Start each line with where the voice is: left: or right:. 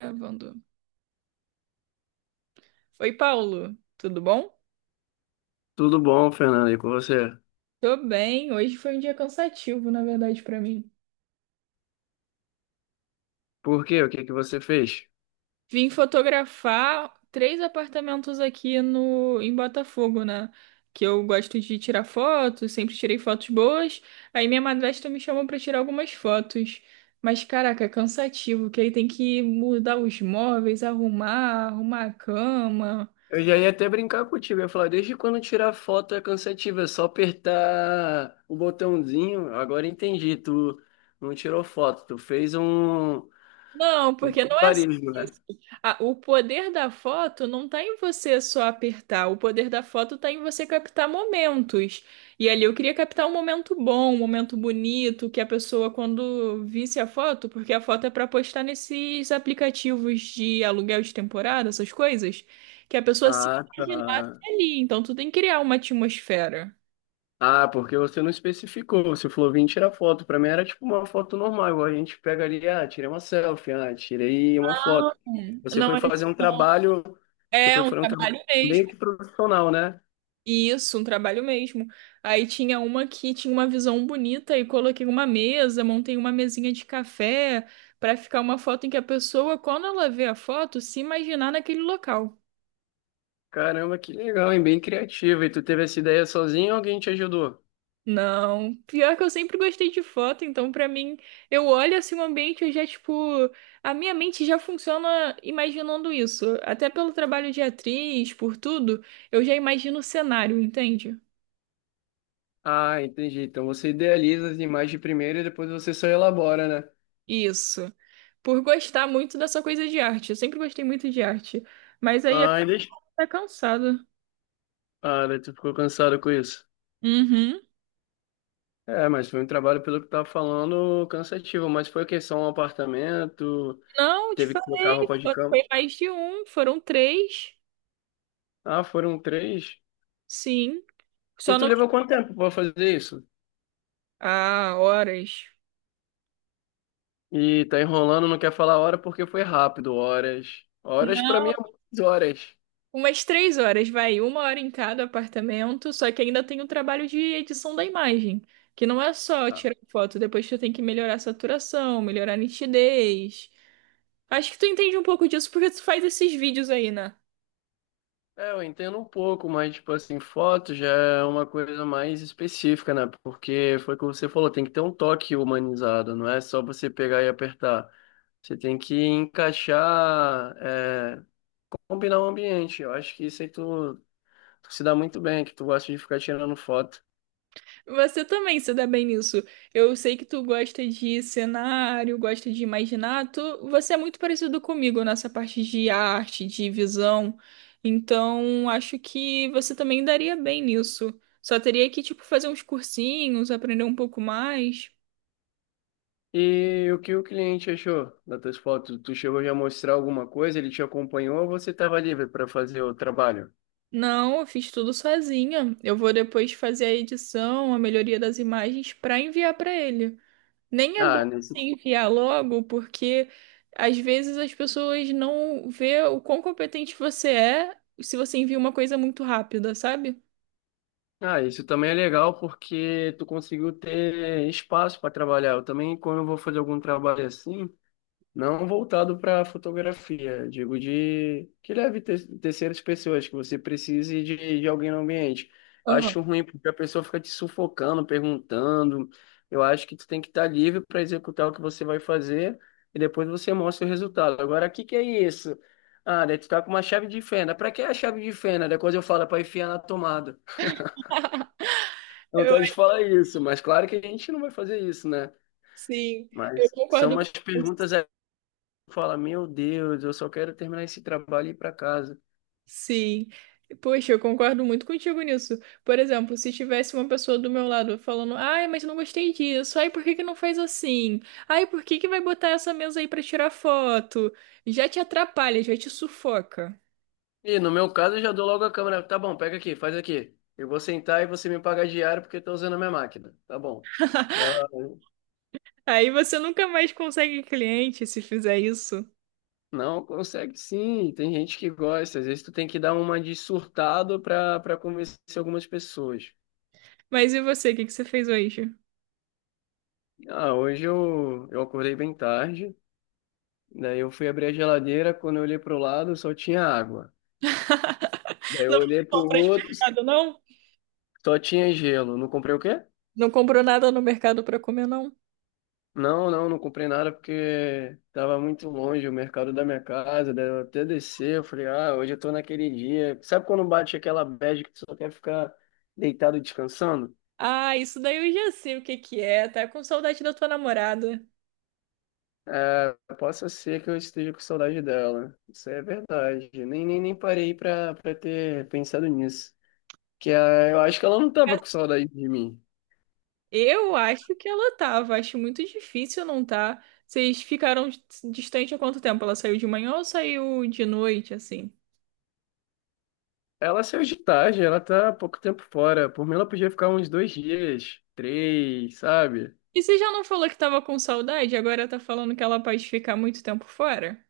right: Gravando. Oi, Paulo, tudo bom?
left: Tudo bom, Fernando, e com você?
right: Tô bem. Hoje foi um dia cansativo, na verdade, pra mim.
left: Por quê? O que que você fez?
right: Vim fotografar três apartamentos aqui no em Botafogo, né? Que eu gosto de tirar fotos, sempre tirei fotos boas. Aí minha madrasta me chamou pra tirar algumas fotos. Mas caraca, é cansativo, que aí tem que mudar os móveis, arrumar a cama.
left: Eu já ia até brincar contigo, eu ia falar, desde quando tirar foto é cansativo, é só apertar o botãozinho, agora entendi, tu não tirou foto, tu fez um,
right: Não,
left: um
right: porque não é só
left: barulho,
right: isso.
left: né?
right: Ah, o poder da foto não está em você só apertar, o poder da foto está em você captar momentos. E ali eu queria captar um momento bom, um momento bonito, que a pessoa, quando visse a foto, porque a foto é para postar nesses aplicativos de aluguel de temporada, essas coisas, que a pessoa se
left: Ah,
right: imaginasse
left: tá.
right: ali. Então tu tem que criar uma atmosfera.
left: Ah, porque você não especificou, você falou, vim tirar foto, pra mim era tipo uma foto normal, igual a gente pega ali, ah, tirei uma selfie, ah, tirei uma
right: Não,
left: foto. Você
right: Não
left: foi
right: é isso.
left: fazer um trabalho, você
right: É
left: foi
right: um
left: fazer um trabalho
right: trabalho mesmo.
left: meio que profissional, né?
right: Isso, um trabalho mesmo. Aí tinha uma que tinha uma visão bonita e coloquei uma mesa, montei uma mesinha de café para ficar uma foto em que a pessoa, quando ela vê a foto, se imaginar naquele local.
left: Caramba, que legal, hein? Bem criativa. E tu teve essa ideia sozinho ou alguém te ajudou?
right: Não, pior que eu sempre gostei de foto, então pra mim, eu olho assim o ambiente, eu já tipo, a minha mente já funciona imaginando isso. Até pelo trabalho de atriz, por tudo, eu já imagino o cenário, entende?
left: Ah, entendi. Então você idealiza as imagens primeiro e depois você só elabora, né?
right: Isso. Por gostar muito dessa coisa de arte. Eu sempre gostei muito de arte. Mas aí a
left: Ah,
right: coisa
left: e deixa...
right: tá cansada.
left: Ah, daí tu ficou cansado com isso.
right: Uhum.
left: É, mas foi um trabalho, pelo que tava falando, cansativo. Mas foi que só um apartamento,
right: Não, de
left: teve que
right: fato,
left: trocar roupa de cama.
right: foi mais de um. Foram três.
left: Ah, foram três.
right: Sim.
left: E
right: Só
left: tu
right: não.
left: levou quanto tempo pra fazer isso?
right: Ah, horas.
left: E tá enrolando, não quer falar hora porque foi rápido. Horas. Horas pra mim
right: Não.
left: é muitas horas.
right: Umas três horas, vai. Uma hora em cada apartamento. Só que ainda tem o trabalho de edição da imagem. Que não é só tirar foto. Depois tu tem que melhorar a saturação, melhorar a nitidez. Acho que tu entende um pouco disso porque tu faz esses vídeos aí, né?
left: É, eu entendo um pouco, mas, tipo assim, foto já é uma coisa mais específica, né? Porque foi o que você falou, tem que ter um toque humanizado, não é só você pegar e apertar. Você tem que encaixar, é, combinar o ambiente. Eu acho que isso aí tu, se dá muito bem, que tu gosta de ficar tirando foto.
right: Você também se dá bem nisso. Eu sei que tu gosta de cenário, gosta de imaginar. Tu, você é muito parecido comigo nessa parte de arte, de visão. Então, acho que você também daria bem nisso. Só teria que, tipo, fazer uns cursinhos, aprender um pouco mais.
left: E o que o cliente achou das tuas fotos? Tu chegou já a mostrar alguma coisa? Ele te acompanhou ou você estava livre para fazer o trabalho?
right: Não, eu fiz tudo sozinha. Eu vou depois fazer a edição, a melhoria das imagens para enviar para ele. Nem é
left: Ah,
right: bom
left: nesse
right: se enviar logo, porque às vezes as pessoas não vê o quão competente você é se você envia uma coisa muito rápida, sabe?
left: Ah, isso também é legal porque tu conseguiu ter espaço para trabalhar. Eu também, quando eu vou fazer algum trabalho assim, não voltado para fotografia, digo de que leve terceiras pessoas, que você precise de, alguém no ambiente.
right: Aham.
left: Acho ruim porque a pessoa fica te sufocando, perguntando. Eu acho que tu tem que estar livre para executar o que você vai fazer e depois você mostra o resultado. Agora, o que que é isso? Ah, daí tu tá com uma chave de fenda. Pra que a chave de fenda? Depois eu falo para enfiar na tomada.
right: Eu,
left: Vontade de
right: acho-
left: falar isso, mas claro que a gente não vai fazer isso, né?
right: sim, eu
left: Mas são
right: concordo
left: umas
right: com isso.
left: perguntas aí que fala, meu Deus, eu só quero terminar esse trabalho e ir pra casa.
right: Sim. Poxa, eu concordo muito contigo nisso. Por exemplo, se tivesse uma pessoa do meu lado falando, ai, mas não gostei disso, ai, por que que não faz assim? Ai, por que que vai botar essa mesa aí pra tirar foto? Já te atrapalha, já te sufoca.
left: E no meu caso eu já dou logo a câmera, tá bom, pega aqui, faz aqui. Eu vou sentar e você me paga diário porque eu tô usando a minha máquina, tá bom. Não,
right: Aí você nunca mais consegue cliente se fizer isso.
left: não consegue sim, tem gente que gosta, às vezes tu tem que dar uma de surtado pra, convencer algumas pessoas.
right: Mas e você, o que que você fez hoje?
left: Ah, hoje eu, acordei bem tarde, daí eu fui abrir a geladeira, quando eu olhei pro lado só tinha água. Daí eu
right: Não fez
left: olhei pro
right: compras de
left: outro,
right: mercado, não?
left: só tinha gelo. Não comprei o quê?
right: Não comprou nada no mercado pra comer, não?
left: Não, não, não comprei nada porque tava muito longe o mercado da minha casa. Daí eu até descer, eu falei, ah, hoje eu tô naquele dia. Sabe quando bate aquela bad que tu só quer ficar deitado e descansando?
right: Ah, isso daí eu já sei o que que é. Tá com saudade da tua namorada.
left: É, possa ser que eu esteja com saudade dela. Isso é verdade. Nem, nem parei pra, ter pensado nisso. Que ah, eu acho que ela não tava com saudade de mim.
right: Eu acho que ela tava. Acho muito difícil não tá. Vocês ficaram distante há quanto tempo? Ela saiu de manhã ou saiu de noite, assim?
left: Ela saiu de tarde, ela tá há pouco tempo fora. Por mim, ela podia ficar uns dois dias, três, sabe?
right: E você já não falou que tava com saudade? Agora tá falando que ela pode ficar muito tempo fora?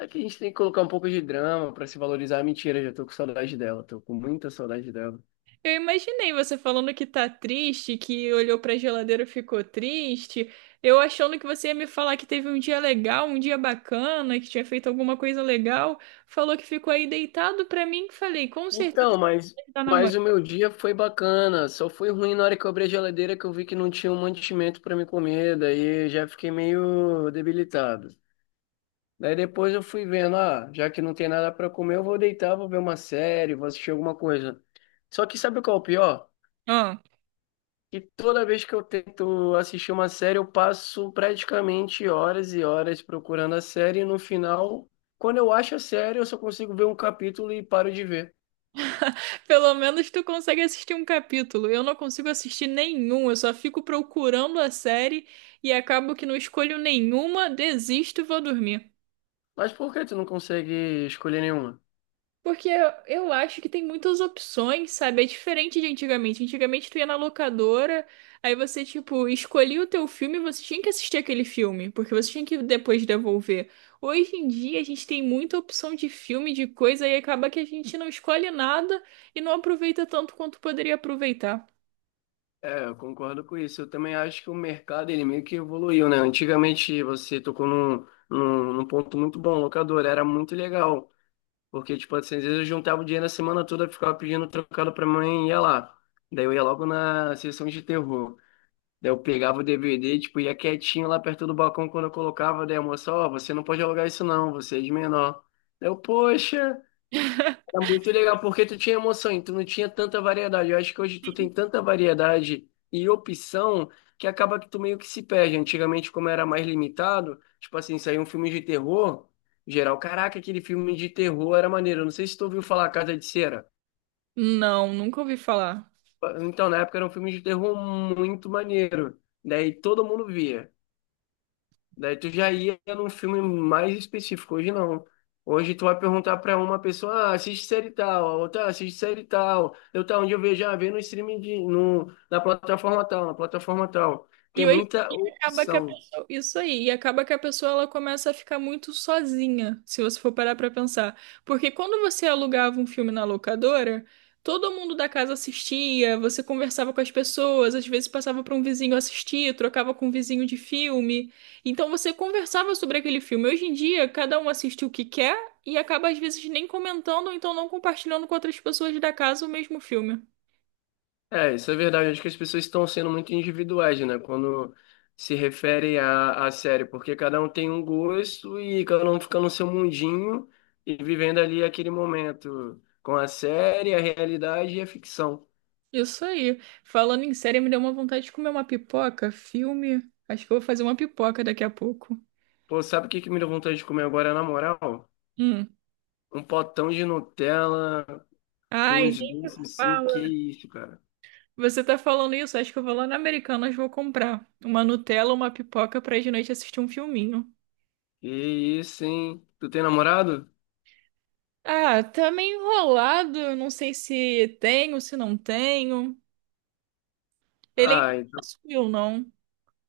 left: É que a gente tem que colocar um pouco de drama pra se valorizar. Mentira, já tô com saudade dela, tô com muita saudade dela.
right: Eu imaginei você falando que tá triste, que olhou pra geladeira e ficou triste. Eu achando que você ia me falar que teve um dia legal, um dia bacana, que tinha feito alguma coisa legal. Falou que ficou aí deitado pra mim. Falei, com certeza
left: Então, mas,
right: você tá namorando.
left: o meu dia foi bacana. Só foi ruim na hora que eu abri a geladeira que eu vi que não tinha um mantimento pra me comer, daí eu já fiquei meio debilitado. Daí depois eu fui vendo, ah, já que não tem nada pra comer, eu vou deitar, vou ver uma série, vou assistir alguma coisa. Só que sabe qual é o pior?
right: Ah,
left: E toda vez que eu tento assistir uma série, eu passo praticamente horas e horas procurando a série e no final, quando eu acho a série, eu só consigo ver um capítulo e paro de ver.
right: pelo menos tu consegue assistir um capítulo. Eu não consigo assistir nenhum. Eu só fico procurando a série e acabo que não escolho nenhuma, desisto e vou dormir.
left: Mas por que tu não consegue escolher nenhuma?
right: Porque eu acho que tem muitas opções, sabe? É diferente de antigamente. Antigamente tu ia na locadora, aí você, tipo, escolhia o teu filme e você tinha que assistir aquele filme, porque você tinha que depois devolver. Hoje em dia a gente tem muita opção de filme, de coisa, e acaba que a gente não escolhe nada e não aproveita tanto quanto poderia aproveitar.
left: É, eu concordo com isso. Eu também acho que o mercado, ele meio que evoluiu, né? Antigamente, você tocou num, num ponto muito bom, locador, era muito legal. Porque, tipo, assim, às vezes eu juntava o dinheiro a semana toda, ficava pedindo trocado pra mãe e ia lá. Daí eu ia logo na sessão de terror. Daí eu pegava o DVD, tipo, ia quietinho lá perto do balcão quando eu colocava, daí a moça, ó, você não pode alugar isso não, você é de menor. Daí eu, poxa, era muito legal, porque tu tinha emoção e tu não tinha tanta variedade. Eu acho que hoje tu tem tanta variedade e opção que acaba que tu meio que se perde. Antigamente, como era mais limitado, tipo assim, saiu um filme de terror, geral, caraca, aquele filme de terror era maneiro. Eu não sei se tu ouviu falar Casa de Cera.
right: Não, nunca ouvi falar.
left: Então, na época era um filme de terror muito maneiro. Daí todo mundo via. Daí tu já ia num filme mais específico. Hoje não. Hoje tu vai perguntar pra uma pessoa, ah, assiste série tal, a outra, "Ah, assiste série tal. Eu tá onde eu vejo, ah, vê no streaming de, no, na plataforma tal, na plataforma tal.
right: E
left: Tem
right: hoje
left: muita
right: em dia acaba que a
left: opção.
right: pessoa, isso aí, e acaba que a pessoa ela começa a ficar muito sozinha, se você for parar pra pensar. Porque quando você alugava um filme na locadora, todo mundo da casa assistia, você conversava com as pessoas, às vezes passava para um vizinho assistir, trocava com um vizinho de filme. Então você conversava sobre aquele filme. Hoje em dia, cada um assiste o que quer e acaba às vezes nem comentando ou então não compartilhando com outras pessoas da casa o mesmo filme.
left: É, isso é verdade. Acho que as pessoas estão sendo muito individuais, né? Quando se refere à, à série, porque cada um tem um gosto e cada um fica no seu mundinho e vivendo ali aquele momento com a série, a realidade e a ficção.
right: Isso aí. Falando em série, me deu uma vontade de comer uma pipoca, filme. Acho que eu vou fazer uma pipoca daqui a pouco.
left: Pô, sabe o que que me deu vontade de comer agora, na moral?
right: Hum.
left: Um potão de Nutella com
right: Ai,
left: uns
right: nem
left: doces assim, que
right: fala.
left: isso, cara.
right: Você tá falando isso? Acho que eu vou lá na Americanas, vou comprar uma Nutella, uma pipoca pra de noite assistir um filminho.
left: Que isso, hein? Tu tem namorado?
right: Ah, tá meio enrolado. Eu não sei se tenho, se não tenho. Ele ainda
left: Ah, então,
right: não subiu, não.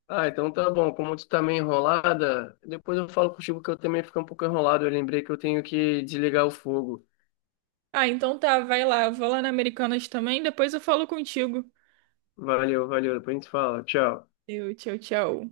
left: ah, então tá bom. Como tu tá meio enrolada, depois eu falo contigo que eu também fico um pouco enrolado. Eu lembrei que eu tenho que desligar o fogo.
right: Ah, então tá, vai lá. Eu vou lá na Americanas também, depois eu falo contigo.
left: Valeu, valeu. Depois a gente fala. Tchau.
right: Tchau, tchau.